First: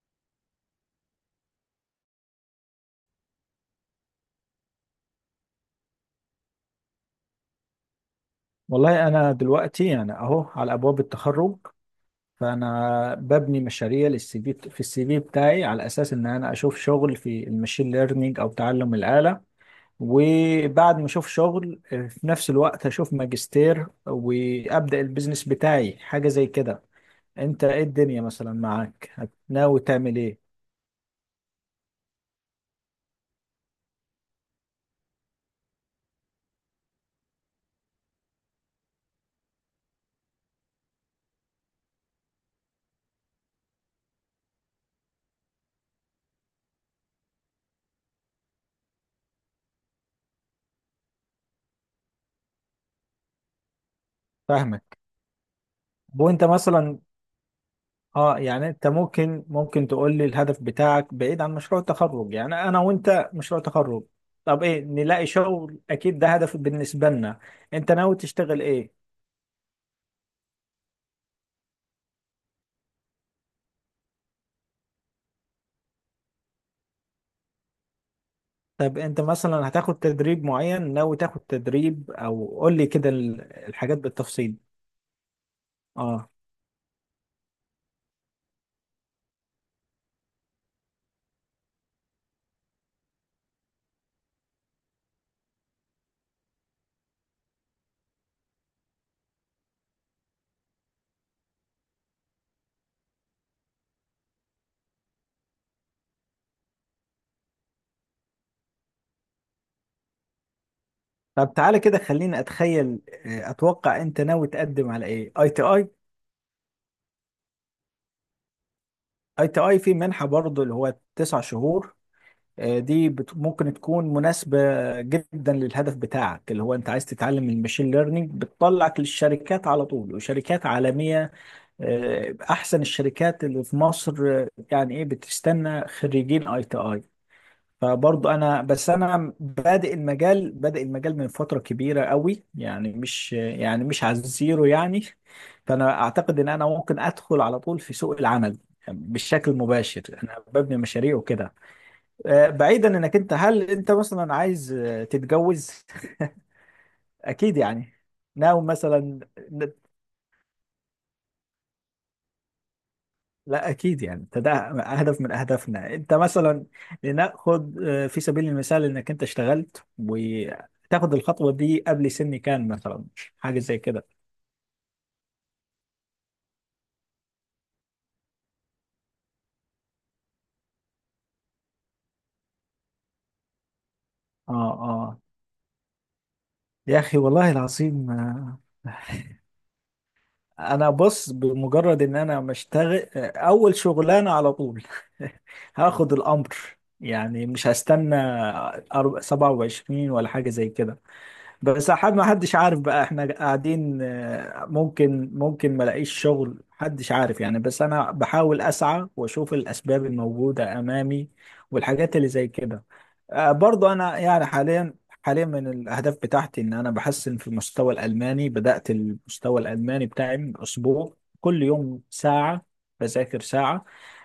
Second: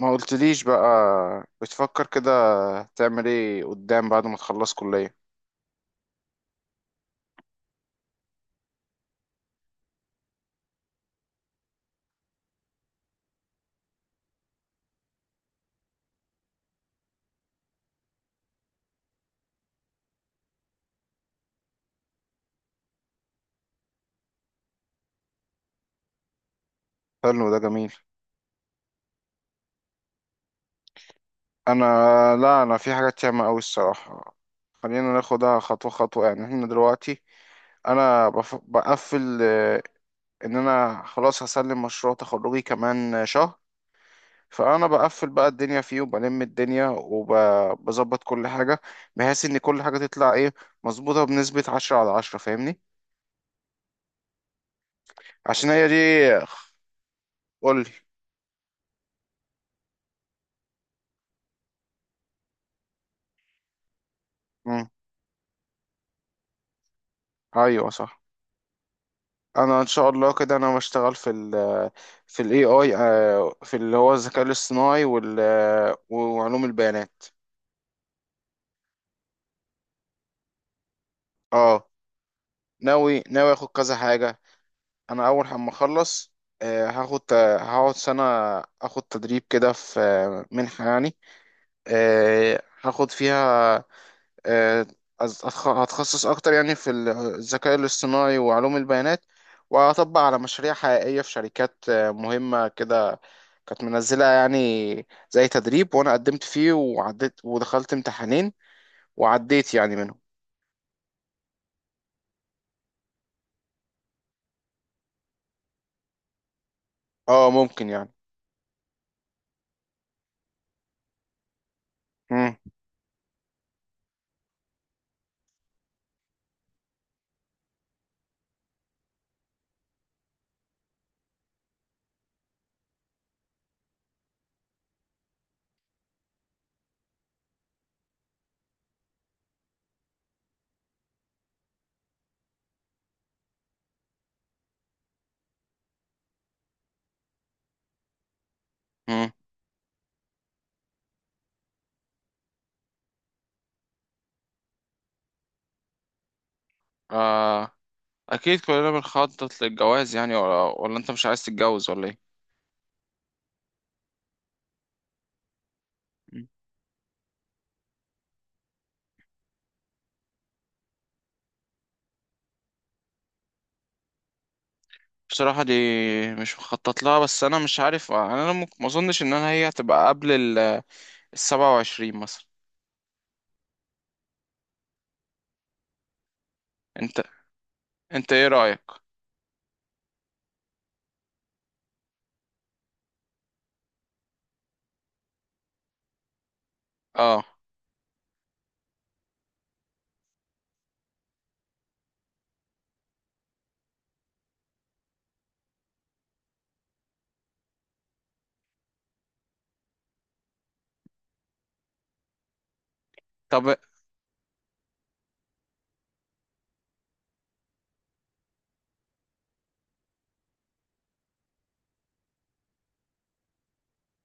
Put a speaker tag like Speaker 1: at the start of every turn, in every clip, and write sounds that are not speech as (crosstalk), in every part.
Speaker 1: ما قلتليش بقى. بتفكر كده؟ تعمل ايه قدام بعد ما تخلص كلية؟
Speaker 2: والله أنا دلوقتي يعني أهو على أبواب التخرج. فأنا ببني مشاريع للسي في في السي في بتاعي على أساس إن أنا أشوف شغل في المشين ليرنينج أو تعلم الآلة. وبعد ما أشوف شغل في نفس الوقت أشوف ماجستير وأبدأ البيزنس بتاعي حاجة زي كده.
Speaker 1: حلو، ده
Speaker 2: أنت إيه
Speaker 1: جميل.
Speaker 2: الدنيا مثلا معاك؟ ناوي تعمل إيه؟
Speaker 1: انا لا، انا في حاجات ياما قوي، الصراحة. خلينا ناخدها خطوة خطوة يعني، احنا دلوقتي. انا بقفل، ان انا خلاص هسلم مشروع تخرجي كمان شهر. فانا بقفل بقى الدنيا فيه، وبلم الدنيا، وبظبط كل حاجة، بحيث ان كل حاجة تطلع ايه مظبوطة بنسبة 10/10، فاهمني.
Speaker 2: فاهمك.
Speaker 1: عشان هي دي.
Speaker 2: وأنت مثلا؟
Speaker 1: قولي.
Speaker 2: اه يعني انت ممكن تقول لي الهدف بتاعك بعيد عن مشروع التخرج؟ يعني انا وانت مشروع تخرج، طب ايه؟
Speaker 1: مم.
Speaker 2: نلاقي شغل، اكيد ده هدف بالنسبة لنا.
Speaker 1: ايوه،
Speaker 2: انت ناوي
Speaker 1: صح.
Speaker 2: تشتغل ايه؟
Speaker 1: انا ان شاء الله كده، انا بشتغل في الاي اي، في اللي هو الذكاء الاصطناعي وال آه، وعلوم البيانات.
Speaker 2: طب انت مثلا هتاخد تدريب معين؟ ناوي تاخد
Speaker 1: اه،
Speaker 2: تدريب او قول لي كده
Speaker 1: ناوي ناوي اخد كذا
Speaker 2: الحاجات
Speaker 1: حاجه.
Speaker 2: بالتفصيل.
Speaker 1: انا اول ما
Speaker 2: اه.
Speaker 1: اخلص، آه، هاخد هقعد سنه، اخد تدريب كده في آه، منحه يعني، هاخد فيها. آه، هتخصص اكتر يعني الذكاء الاصطناعي وعلوم البيانات. وهطبق على مشاريع حقيقيه في شركات مهمه كده، كانت منزلة يعني، زي تدريب، وانا قدمت فيه وعديت، ودخلت امتحانين وعديت يعني منهم.
Speaker 2: طب تعالى كده خليني اتخيل. اتوقع انت ناوي تقدم على ايه اي تي اي.
Speaker 1: اه، ممكن يعني.
Speaker 2: اي تي اي في منحة برضه اللي هو 9 شهور.
Speaker 1: مم.
Speaker 2: دي ممكن تكون مناسبة جدا للهدف بتاعك، اللي هو انت عايز تتعلم الماشين ليرنينج، بتطلعك للشركات على طول وشركات عالمية. احسن الشركات اللي في مصر. يعني ايه، بتستنى خريجين اي تي اي. فبرضو انا، بس انا بادئ المجال من فترة كبيرة قوي، يعني مش يعني مش على الزيرو يعني. فانا اعتقد ان انا ممكن ادخل على طول في سوق العمل
Speaker 1: مم.
Speaker 2: بالشكل المباشر، انا ببني مشاريع وكده. بعيدا، انك انت هل انت مثلا عايز تتجوز؟ (laughs) اكيد
Speaker 1: آه.
Speaker 2: يعني،
Speaker 1: اكيد
Speaker 2: ناوي
Speaker 1: كلنا
Speaker 2: مثلا،
Speaker 1: بنخطط للجواز يعني، ولا انت مش عايز تتجوز ولا ايه؟
Speaker 2: لا اكيد يعني، ده هدف من اهدافنا. انت
Speaker 1: مم.
Speaker 2: مثلا؟ لناخد في سبيل المثال، انك انت اشتغلت وتاخد الخطوه دي قبل سن كان مثلا، حاجه زي كده.
Speaker 1: بصراحة، دي مش مخطط لها، بس انا مش عارف، يعني انا ممكن ما اظنش ان انا هي هتبقى قبل ال 27 مثلا.
Speaker 2: اه، اه، يا اخي
Speaker 1: انت
Speaker 2: والله العظيم.
Speaker 1: انت ايه
Speaker 2: آه.
Speaker 1: رأيك؟
Speaker 2: (laughs) انا بص، بمجرد ان انا مشتغل اول شغلانه على طول، (laughs) هاخد الامر،
Speaker 1: اه،
Speaker 2: يعني مش هستنى 27 ولا حاجه زي كده. بس حد ما حدش عارف بقى، احنا قاعدين، ممكن ما الاقيش شغل، محدش عارف يعني، بس انا بحاول اسعى واشوف الاسباب الموجودة امامي والحاجات اللي زي كده.
Speaker 1: طب.
Speaker 2: برضو انا يعني حاليا من الاهداف بتاعتي ان انا بحسن في المستوى الالماني. بدأت المستوى الالماني بتاعي من اسبوع، كل يوم ساعة، بذاكر ساعة،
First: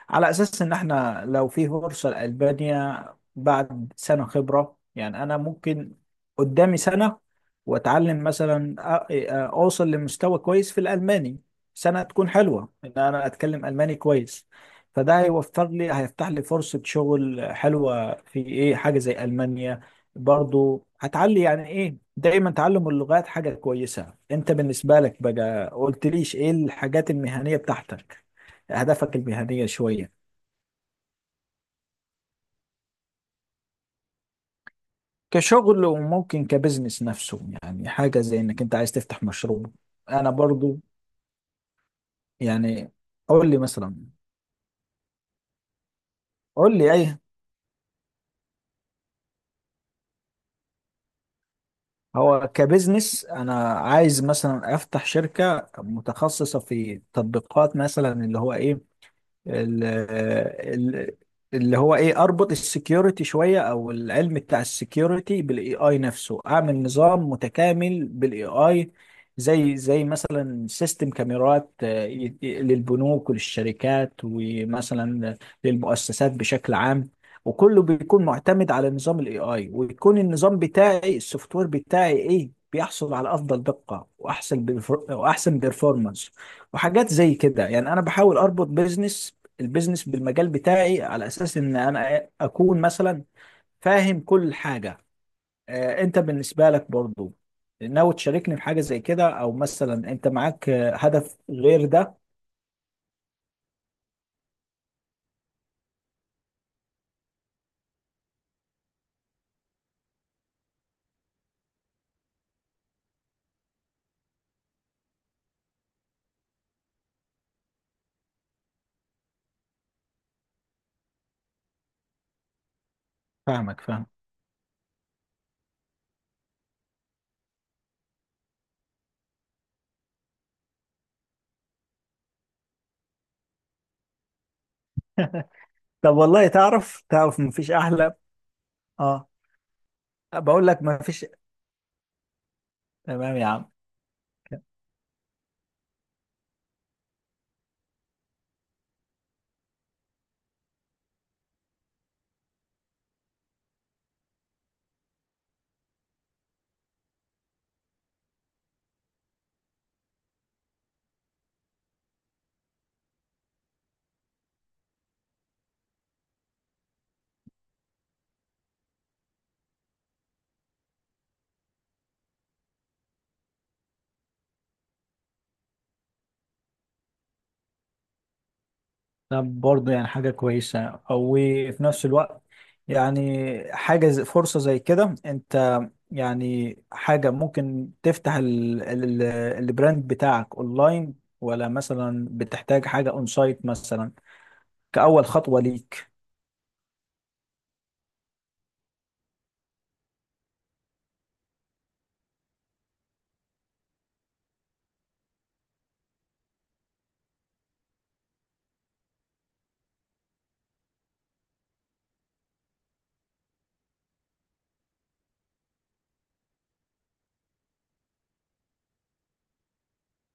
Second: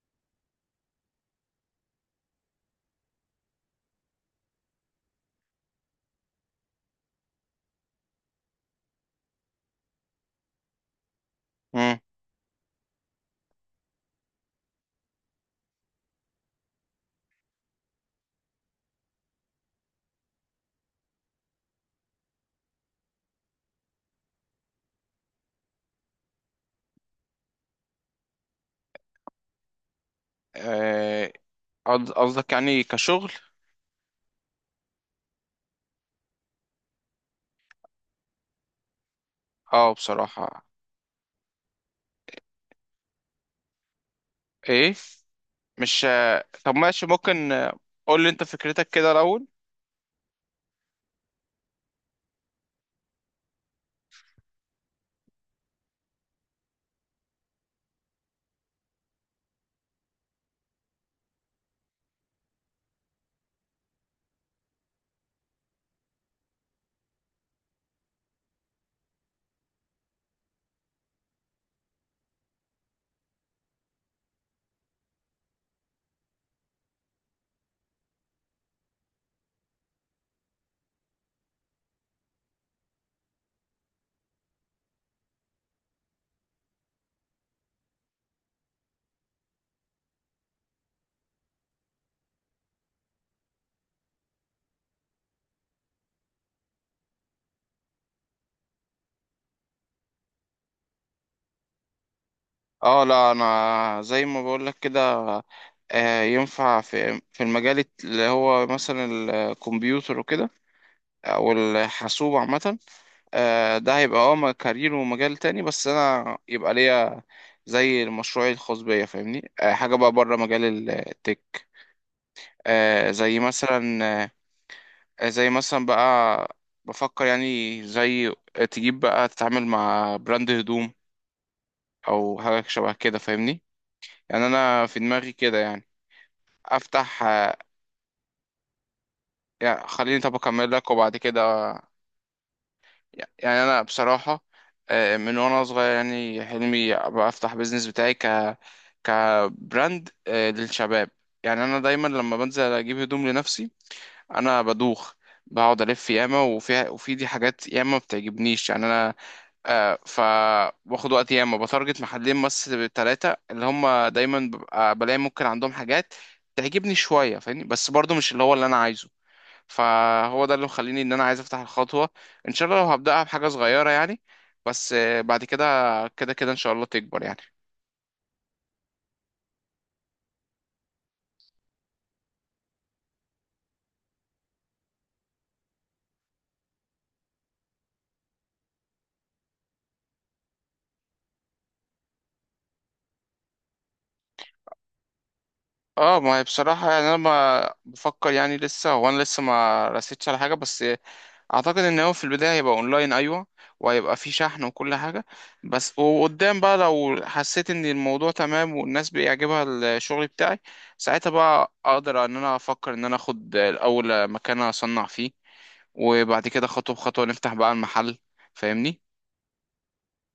Speaker 2: على اساس ان احنا لو في فرصة لألبانيا بعد سنة خبرة، يعني انا ممكن، قدامي سنة واتعلم مثلا اوصل لمستوى كويس في الالماني.
Speaker 1: مم.
Speaker 2: سنه تكون حلوه ان انا اتكلم الماني كويس، فده هيوفر لي، هيفتح لي فرصه شغل حلوه في ايه، حاجه زي المانيا. برضو هتعلي، يعني ايه، دايما تعلم اللغات حاجه كويسه. انت بالنسبه لك بقى؟ قلتليش ايه الحاجات المهنيه بتاعتك، اهدافك المهنيه شويه.
Speaker 1: آه، قصدك يعني كشغل؟
Speaker 2: كشغل وممكن كبزنس نفسه، يعني حاجه زي انك انت عايز تفتح مشروع.
Speaker 1: اه،
Speaker 2: انا
Speaker 1: بصراحة.
Speaker 2: برضو، يعني قول لي مثلا،
Speaker 1: ايه مش طب،
Speaker 2: قول لي
Speaker 1: ماشي،
Speaker 2: اي.
Speaker 1: ممكن قول لي انت فكرتك كده الاول؟
Speaker 2: هو كبزنس انا عايز مثلا افتح شركة متخصصة في تطبيقات مثلا اللي هو ايه ال- ال- اللي هو ايه، اربط السكيورتي شويه او العلم بتاع السكيورتي بالاي اي نفسه، اعمل نظام متكامل بالاي اي، زي مثلا سيستم كاميرات للبنوك وللشركات ومثلا للمؤسسات بشكل عام. وكله بيكون معتمد على نظام الاي اي، ويكون النظام بتاعي، السوفت وير بتاعي ايه، بيحصل على افضل دقه واحسن واحسن بيرفورمانس وحاجات زي كده. يعني انا بحاول اربط البيزنس بالمجال بتاعي، على اساس ان انا اكون مثلا فاهم كل حاجه. انت بالنسبه لك برضو ناوي تشاركني في حاجه زي كده، او مثلا انت معاك هدف غير ده؟
Speaker 1: اه، لا انا زي ما بقول لك كده. ينفع في المجال اللي هو مثلا الكمبيوتر وكده، او الحاسوب عامه. ده هيبقى كارير ومجال تاني، بس انا يبقى ليا زي المشروع الخاص بيا، فاهمني. حاجه بقى بره مجال التك. آه، زي
Speaker 2: فاهمك فاهم.
Speaker 1: مثلا زي مثلا بقى، بفكر يعني، زي تجيب بقى تتعامل مع براند هدوم، او حاجه شبه كده، فاهمني، يعني انا في دماغي كده، يعني.
Speaker 2: طب والله، تعرف
Speaker 1: افتح،
Speaker 2: تعرف مفيش احلى. اه،
Speaker 1: يعني خليني، طب
Speaker 2: بقول
Speaker 1: اكمل
Speaker 2: لك
Speaker 1: لك وبعد
Speaker 2: مفيش،
Speaker 1: كده.
Speaker 2: تمام يا
Speaker 1: يعني
Speaker 2: عم.
Speaker 1: انا بصراحه، من وانا صغير، يعني حلمي ابقى افتح بيزنس بتاعي، كبراند للشباب. يعني انا دايما لما بنزل اجيب هدوم لنفسي، انا بدوخ، بقعد الف ياما وفيها، وفي دي حاجات ياما ما بتعجبنيش يعني. انا فباخد وقت ياما، بتارجت محلين بس ثلاثة، اللي هم دايما ببقى بلاقي ممكن عندهم حاجات تعجبني شوية، فاهمني، بس برضو مش اللي هو اللي أنا عايزه. فهو ده اللي مخليني إن أنا عايز أفتح الخطوة، إن شاء الله لو هبدأها بحاجة صغيرة، يعني. بس، بعد كده. كده كده إن شاء الله تكبر، يعني.
Speaker 2: طب برضو يعني حاجه كويسه، او في نفس الوقت، يعني فرصه زي كده، انت يعني حاجة ممكن تفتح البراند بتاعك اونلاين، ولا مثلا بتحتاج حاجة اون سايت مثلا كأول خطوة ليك.
Speaker 1: اه، ما هي بصراحة يعني، أنا ما بفكر يعني لسه. هو أنا لسه ما رسيتش على حاجة، بس اعتقد ان هو في البدايه هيبقى اونلاين، ايوه، وهيبقى فيه شحن وكل حاجه. بس وقدام بقى، لو حسيت ان الموضوع تمام والناس بيعجبها الشغل بتاعي، ساعتها بقى اقدر ان انا افكر ان انا اخد الاول مكان اصنع فيه، وبعد كده خطوه بخطوه نفتح بقى المحل، فاهمني.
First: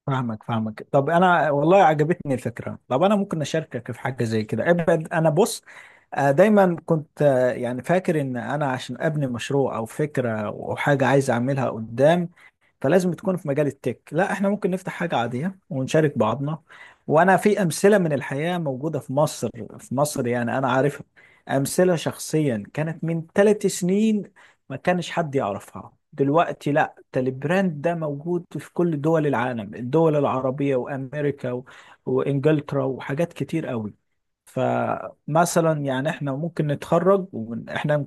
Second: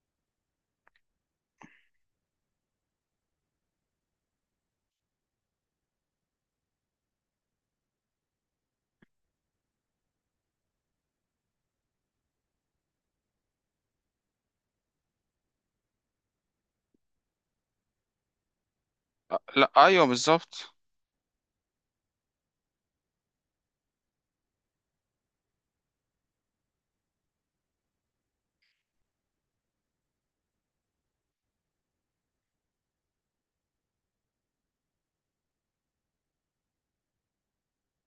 Speaker 2: فاهمك فاهمك. طب انا والله عجبتني الفكرة. طب انا ممكن اشاركك في حاجة زي كده ابعد. انا بص، دايما كنت يعني فاكر ان انا عشان ابني مشروع او فكرة او حاجة عايز اعملها قدام، فلازم تكون في مجال التك. لا، احنا ممكن نفتح حاجة عادية ونشارك بعضنا. وانا في امثلة من الحياة موجودة في مصر،
Speaker 1: لا،
Speaker 2: في
Speaker 1: ايوه،
Speaker 2: مصر، يعني انا
Speaker 1: بالظبط.
Speaker 2: عارفها، امثلة شخصيا، كانت من 3 سنين ما كانش حد يعرفها، دلوقتي لا، ده البراند ده موجود في كل دول العالم، الدول العربية وامريكا و... وانجلترا وحاجات كتير قوي. فمثلا يعني احنا ممكن نتخرج واحنا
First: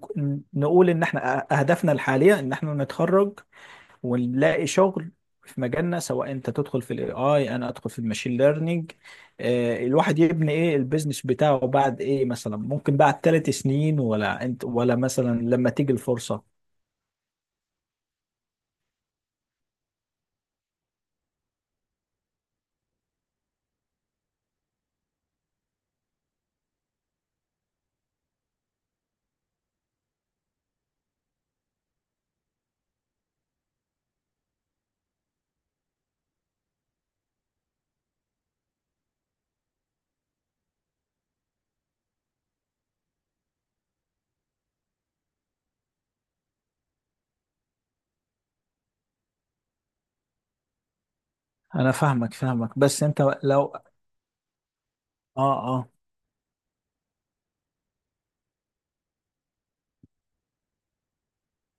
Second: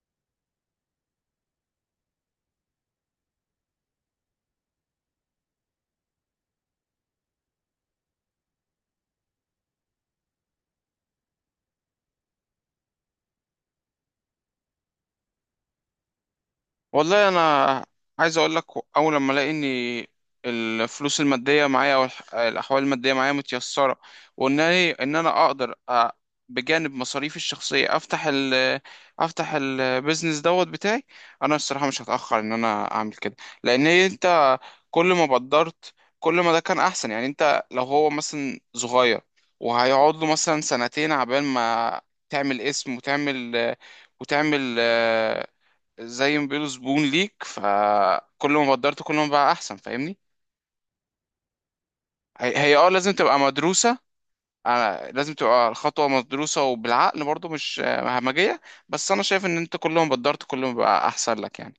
Speaker 2: نقول ان احنا اهدافنا الحالية ان احنا نتخرج ونلاقي شغل في مجالنا، سواء انت تدخل في الاي اي، انا ادخل في الماشين ليرنينج. آه، الواحد يبني ايه البيزنس بتاعه بعد ايه، مثلا ممكن بعد 3 سنين، ولا انت ولا مثلا لما تيجي الفرصة.
Speaker 1: والله، انا عايز اقول لك، اول لما الاقي ان الفلوس الماديه معايا، او الاحوال الماديه معايا متيسره، وان أنا- إيه، ان انا اقدر، بجانب مصاريفي الشخصيه، افتح البيزنس دوت بتاعي. انا الصراحه مش هتاخر ان انا اعمل كده، لان هي انت كل ما بدرت كل ما ده كان احسن يعني. انت لو هو مثلا صغير، وهيقعد له مثلا سنتين عبال ما تعمل اسم، وتعمل وتعمل زي ما بيقولوا زبون ليك. فكل ما قدرت كل ما بقى احسن، فاهمني.
Speaker 2: انا فاهمك
Speaker 1: هي
Speaker 2: فاهمك، بس
Speaker 1: لازم
Speaker 2: انت
Speaker 1: تبقى
Speaker 2: لو،
Speaker 1: مدروسة. لازم
Speaker 2: اه
Speaker 1: تبقى
Speaker 2: اه،
Speaker 1: الخطوة مدروسة وبالعقل برضو، مش همجية. بس انا شايف ان انت كل ما قدرت كل ما بقى احسن لك، يعني.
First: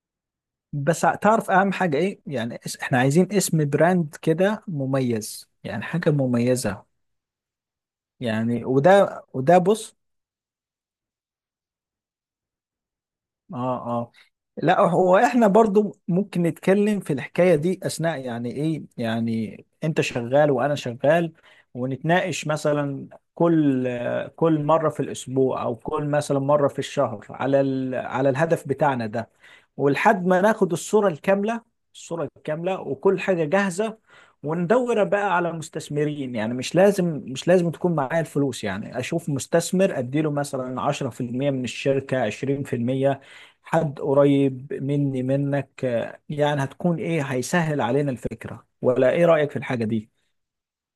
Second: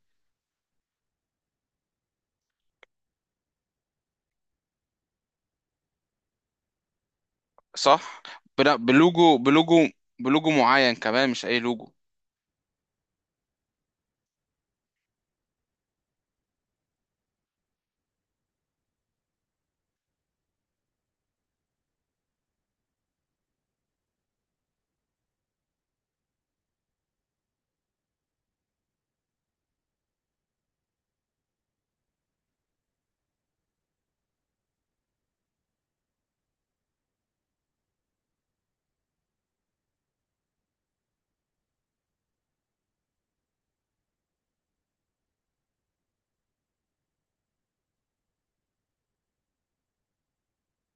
Speaker 2: بس تعرف اهم حاجة ايه، يعني احنا عايزين اسم براند كده مميز، يعني حاجة مميزة،
Speaker 1: صح.
Speaker 2: يعني
Speaker 1: بلا-
Speaker 2: وده
Speaker 1: بلوجو
Speaker 2: وده
Speaker 1: بلوجو
Speaker 2: بص.
Speaker 1: بلوجو معين كمان، مش اي لوجو.
Speaker 2: اه اه. لا، هو احنا برضو ممكن نتكلم في الحكاية دي اثناء، يعني ايه، يعني انت شغال وانا شغال، ونتناقش مثلا، كل كل مرة في الاسبوع او كل مثلا مرة في الشهر على ال... على الهدف بتاعنا ده، ولحد ما ناخد الصورة الكاملة، الصورة الكاملة وكل حاجة جاهزة، وندور بقى على مستثمرين. يعني مش لازم مش لازم تكون معايا الفلوس، يعني اشوف مستثمر اديله مثلا 10% من الشركة، 20%، حد قريب مني منك، يعني هتكون ايه، هيسهل علينا الفكرة، ولا ايه رأيك في الحاجة دي؟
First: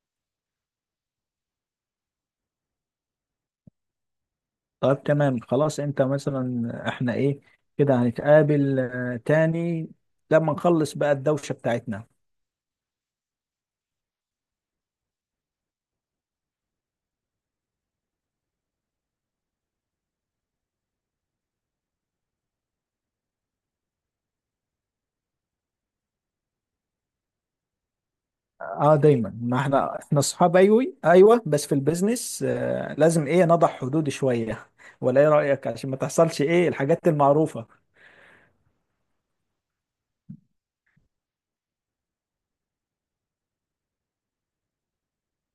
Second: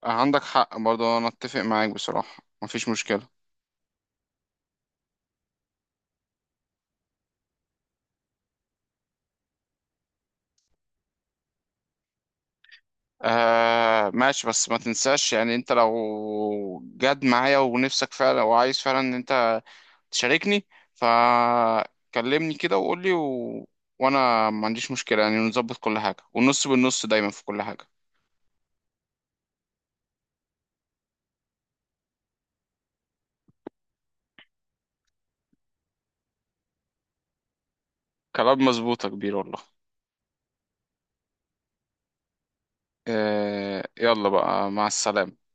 Speaker 1: عندك حق برضو، انا اتفق معاك، بصراحة مفيش مشكلة.
Speaker 2: طيب تمام خلاص. انت مثلا احنا ايه كده، هنتقابل تاني لما نخلص بقى الدوشة بتاعتنا.
Speaker 1: آه، ماشي، بس ما تنساش يعني، انت لو جد معايا ونفسك فعلا وعايز فعلا ان انت تشاركني، فكلمني كده وقول لي، وانا ما عنديش مشكلة، يعني نظبط كل حاجة، والنص بالنص دايما في كل حاجة.
Speaker 2: اه دايما، ما احنا اصحاب، ايوه ايوه، بس في البيزنس لازم ايه نضع حدود شوية، ولا ايه رأيك عشان ما تحصلش ايه الحاجات المعروفة.
Speaker 1: كلام مظبوط يا كبير، والله. يلا بقى، مع السلامة.